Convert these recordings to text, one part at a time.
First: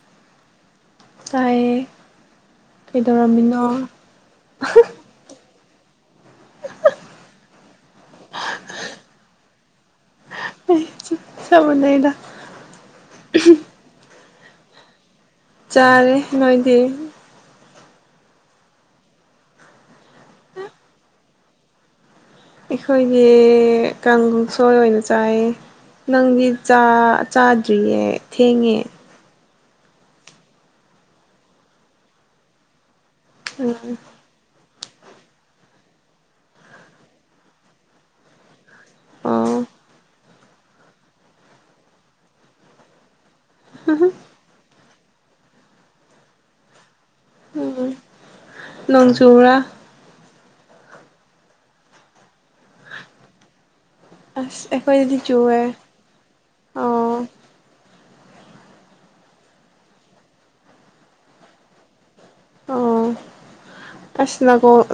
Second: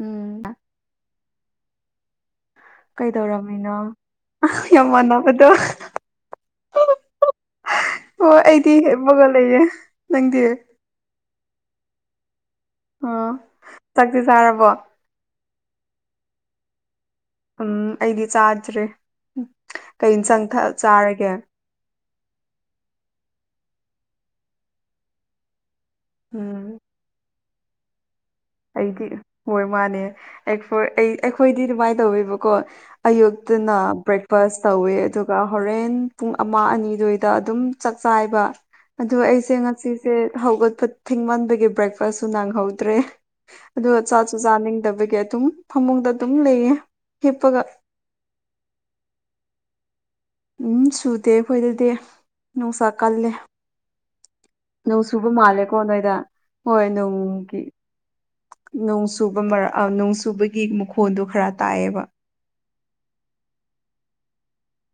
ꯎꯝ ꯇꯥꯏꯌꯦ꯫ ꯀꯩꯗꯧꯔꯝꯃꯤꯅꯣ ꯑꯥ ꯌꯥꯝ ꯃꯥꯟꯅꯕꯗꯣ꯫ ꯑꯣ ꯑꯩꯗꯤ ꯍꯤꯞꯄꯒ ꯂꯩꯌꯦ ꯅꯪꯗꯤ꯫ ꯑꯩ꯫ ꯆꯞ ꯃꯥꯅꯩꯌ‌ꯦꯗ ꯫ ꯑꯣ ꯆꯥꯛꯇꯤ ꯆꯥꯔꯕꯣ꯫ ꯆꯥꯔꯦ ꯅꯣꯏꯗꯤ꯫ ꯎꯝ ꯑꯩꯗꯤ ꯆꯥꯗ꯭ꯔꯤ ꯀꯩ ꯏꯟꯁꯥꯡ ꯊꯛ ꯆꯥꯔꯒꯦ꯫ ꯑꯈꯣꯏꯒꯤ ꯀꯥꯡꯁꯣꯏ ꯑꯣꯏꯅ ꯆꯥꯏꯌ‌ꯦ ꯅꯪꯗꯤ ꯎꯝ ꯆꯥ꯫ ꯆꯥꯗ꯭ꯔꯤꯌꯦ꯫ ꯊꯦꯡꯉꯦ ꯑꯩꯗꯤ ꯍꯣꯏ ꯃꯥꯅꯦ ꯑꯩ ꯑꯩ ꯑꯩꯈꯣꯏꯗꯤ ꯑꯗꯨꯃꯥꯏꯅ ꯇꯧꯋꯦꯕꯀꯣ ꯑꯌꯨꯛ꯫ ꯗꯨꯅ꯫ ꯎꯝ ꯕꯁ ꯇꯧꯋ‌ꯦ ꯑꯗꯨꯒ ꯍꯣꯔꯦꯟ ꯄꯨꯡ ꯑꯃ ꯑꯅꯤꯗꯨꯏꯗ ꯑꯗꯨꯝ ꯆꯥꯛ ꯆꯥꯏꯌ‌ꯦꯕ꯫ ꯑꯗ ꯑꯩꯁꯦ ꯑꯣ ꯉꯁꯤꯁꯦ ꯍꯧꯒꯠꯄ ꯊꯤꯡꯃꯟꯕꯒꯤ ꯕ꯭ꯔꯦꯛꯐꯥꯁꯁꯨ ꯅꯥꯡꯍꯧꯗ꯭ꯔꯦ꯫ ꯑꯗꯨꯒ ꯆꯥꯁꯨ ꯆꯥꯅꯤꯡꯗꯕꯒꯤ ꯑꯗꯨꯝ ꯐꯃꯨꯡꯗ ꯑꯗꯨꯝ ꯂꯩꯌꯦ ꯍꯤꯞꯄꯒ꯫ ꯅꯣꯡꯆꯨꯕ꯭ꯔꯥ꯫ ꯎꯝ ꯁꯨꯗꯦ ꯑꯩꯈꯣꯏꯗꯗꯤ ꯅꯨꯡꯁꯥ ꯀꯜꯂꯦ ꯑꯁ ꯅꯣꯡ ꯑꯩꯈꯣꯏꯗꯗꯤ ꯁꯨꯕ ꯆꯨꯋꯦ ꯃꯥꯜꯂꯦꯀꯣ ꯅꯣꯏꯗ ꯍꯣꯏ ꯑꯣ ꯅꯣꯡꯒꯤ ꯅꯣꯡ ꯁꯨꯕ ꯃꯔ ꯅꯣꯡ ꯁꯨꯕꯒꯤ ꯃꯈꯣꯟꯗꯣ ꯈꯔ ꯇꯥꯏꯑꯕ ꯑꯣ ꯑꯁ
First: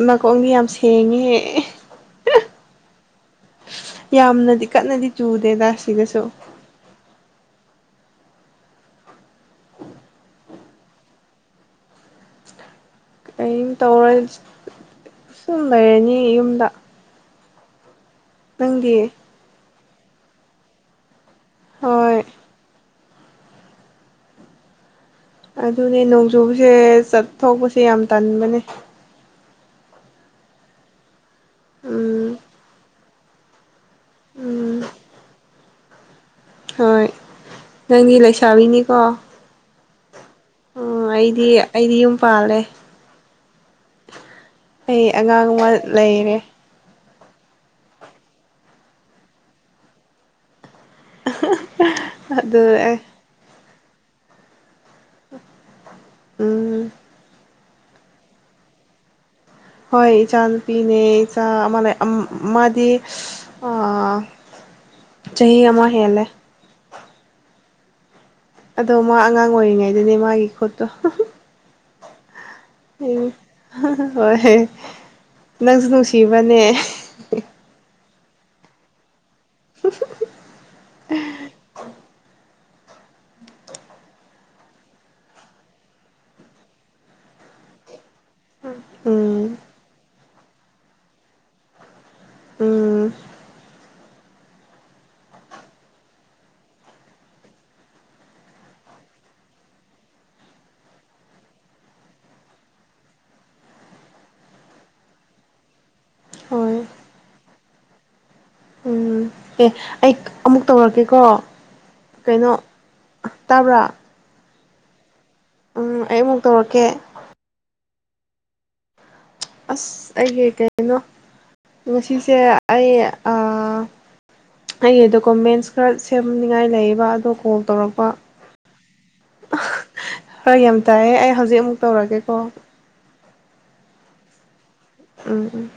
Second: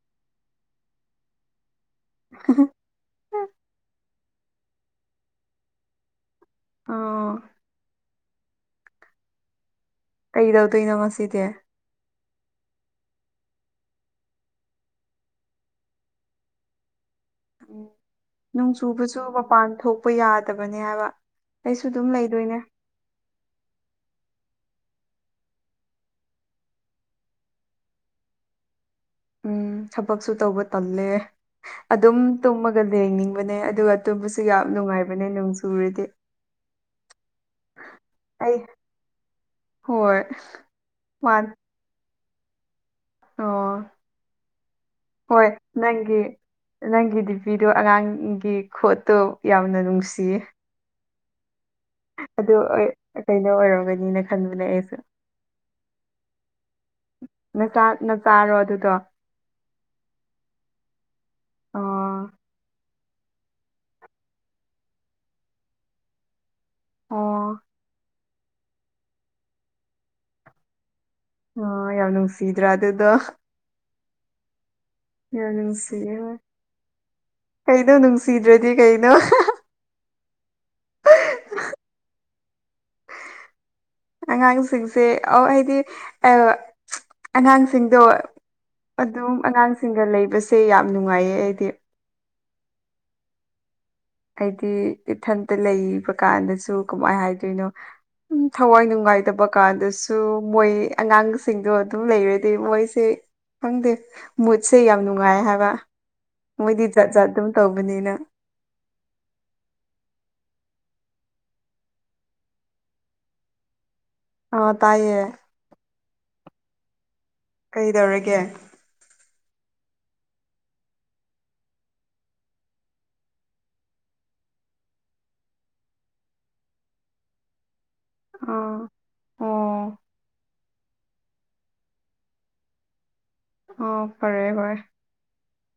ꯅꯥꯀꯣꯡꯗꯤ ꯌꯥꯝ ꯁꯦꯡꯉꯦꯍꯦ ꯎꯝ ꯌꯥꯝꯅꯗꯤ ꯀꯟꯅꯗꯤ ꯆꯨꯗꯦꯗ ꯁꯤꯗꯁꯨ ꯑꯥ ꯀꯩꯗꯧꯗꯣꯏꯅꯣ ꯃꯁꯤꯁꯤꯗꯤ ꯇꯧꯔ ꯁꯨꯝ ꯂꯩꯔꯅꯤ ꯌꯨꯝꯗ ꯅꯣꯡ ꯅꯪꯗꯤ ꯆꯨꯕꯁꯨ ꯃꯄꯥꯟ ꯊꯣꯛꯄ ꯌꯥꯗꯕꯅꯦ ꯍꯥꯏꯕ ꯑꯩꯁꯨ ꯑꯗꯨꯝ ꯍꯣꯏ ꯂꯩꯗꯣꯏꯅꯦ ꯑꯗꯨꯅꯦ ꯅꯣꯡꯖꯨꯁꯦ ꯆꯠꯊꯣꯛꯄꯁꯦ ꯌꯥꯝ ꯇꯟꯕꯅꯦ ꯎꯝ ꯊꯕꯛꯁꯨ ꯇꯧꯕ ꯇꯜꯂꯦ꯫ ꯑꯗꯨꯝ ꯎꯝ ꯇꯨꯝꯃꯒ ꯂꯦꯡꯅꯤꯡꯕꯅꯦ ꯑꯗꯨꯒ ꯇꯨꯝꯕꯁꯨ ꯌꯥꯝ ꯎꯝ ꯅꯨꯡꯉꯥꯏꯕꯅꯦ ꯅꯣꯡ ꯆꯨꯔꯗꯤ꯫ ꯍꯣꯏ ꯅꯪꯗꯤ ꯑꯩ ꯂꯩꯁꯥꯕꯤꯅꯤꯀꯣ꯫ ꯍꯣꯏ꯫ ꯎꯝ ꯃꯥꯅꯦ ꯑꯩꯗꯤ ꯑꯩꯗꯤ ꯌꯨꯝ ꯄꯥꯜꯂꯦ꯫ ꯑꯣ ꯑꯩ ꯑꯉꯥꯡ ꯍꯣꯏ ꯑꯃ ꯂꯩꯔꯦ꯫ ꯅꯪꯒꯤ ꯅꯪꯒꯤ ꯗꯤꯄꯤꯗꯣ ꯑꯉꯥꯡꯒꯤ ꯈꯣꯠꯇꯣ ꯌꯥꯝꯅ ꯅꯨꯡꯁꯤꯌꯦ꯫ ꯫ ꯑꯗꯨ ꯀꯩꯅꯣ ꯑꯣꯏꯔꯝꯒꯅꯤꯅ ꯈꯟꯕꯅꯦ ꯑꯩꯁꯨ꯫ ꯎꯝ꯫ ꯅꯆꯥ ꯅꯆꯥꯔꯣ ꯑꯗꯨꯗꯣ꯫ ꯍꯣꯏ ꯆꯥꯅ ꯄꯤꯅꯦ ꯆ ꯑꯃ ꯑꯣ ꯃꯥꯗꯤ ꯑ ꯆꯍꯤ ꯑꯃ ꯍꯦꯜꯂꯦ ꯑꯣ ꯑꯗꯣ ꯃꯥ ꯑꯉꯥꯡ ꯑꯣꯏꯔꯤꯉꯩꯗꯨꯅꯦ ꯃꯥꯒꯤ ꯈꯨꯣꯠꯇꯣ ꯑ ꯌꯥꯎ ꯅꯨꯡꯁꯤꯗ꯭ꯔꯥ ꯑꯗꯨꯗ ꯍꯣꯏꯣꯏ ꯌꯥꯝ ꯅꯪꯁꯨ ꯅꯨꯡꯁꯤꯌꯦ ꯍꯣꯏ ꯅꯨꯡꯁꯤꯕꯅꯦ ꯀꯩꯅꯣ ꯅꯨꯡꯁꯤꯗ꯭ꯔꯗꯤ ꯀꯩꯅꯣ [unintelligible] ꯑꯉꯥꯡꯁꯤꯡꯁꯦ ꯑꯧ ꯍꯥꯏꯗꯤ ꯑꯉꯥꯡꯁꯤꯡꯗꯣ ꯑꯗꯨꯝ ꯎꯝ ꯑꯉꯥꯡꯁꯤꯡꯒ ꯂꯩꯕꯁꯦ ꯌꯥꯝ ꯅꯨꯡꯉꯥꯏꯌꯦ ꯑꯩꯗꯤ ꯎꯝ ꯍꯥꯏꯗꯤ ꯏꯊꯟꯇ ꯂꯩꯕ ꯀꯥꯟꯗꯁꯨ ꯀꯃꯥꯏ ꯍꯥꯏꯗꯣꯏꯅꯣ ꯊꯋꯥꯏ ꯅꯨꯡꯉꯥꯏꯇꯕ ꯀꯥꯟꯗꯁꯨ ꯃꯣꯏ ꯑꯉꯥꯡꯁꯤꯡꯗꯣ ꯑꯗꯨꯝ ꯂꯩꯔꯗꯤ ꯃꯣꯏꯁꯦ ꯈꯪꯗꯦ ꯃꯨꯠꯁꯦ ꯌꯥꯝ ꯅꯨꯡꯉꯥꯏ ꯍꯥꯏꯕ ꯍꯣꯏ ꯃꯣꯏꯗꯤ ꯖꯥꯠ ꯖꯥꯠ ꯑꯗꯨꯝ ꯇꯧꯕꯅꯤꯅ ꯎꯝ ꯑꯦ ꯑꯩ ꯑꯃꯨꯛ ꯇꯧꯔꯛꯀꯦꯀꯣ ꯀꯩꯅꯣ ꯇꯥꯕ꯭ꯔꯥ ꯑ ꯇꯥꯏꯌꯦ ꯎꯝ ꯑꯩ ꯑꯃꯨꯛ ꯇꯧꯔꯛꯀꯦ ꯀꯩꯗꯧꯔꯒꯦ ꯑꯁ ꯑꯩꯒꯤ ꯀꯩꯅꯣ ꯉꯁꯤꯁꯦ ꯑꯩ ꯑꯩꯒꯤ ꯗꯣꯀꯨꯃꯦꯟꯁ ꯈꯔ ꯁꯦꯝꯅꯤꯡꯉꯥꯏ ꯂꯩꯌꯦꯕ ꯑꯗꯣ ꯀꯣꯜ ꯇꯧꯔꯛꯄ ꯑꯥ ꯑꯣ ꯍꯣꯏ ꯌꯥꯝ ꯇꯥꯏꯌꯦ ꯑꯩ ꯍꯧꯖꯤꯛ ꯑꯃꯨꯛ ꯇꯧꯔꯒꯦꯀꯣ ꯑꯣ ꯐꯔꯦ ꯐꯔꯦ ꯎꯝ ꯎꯝ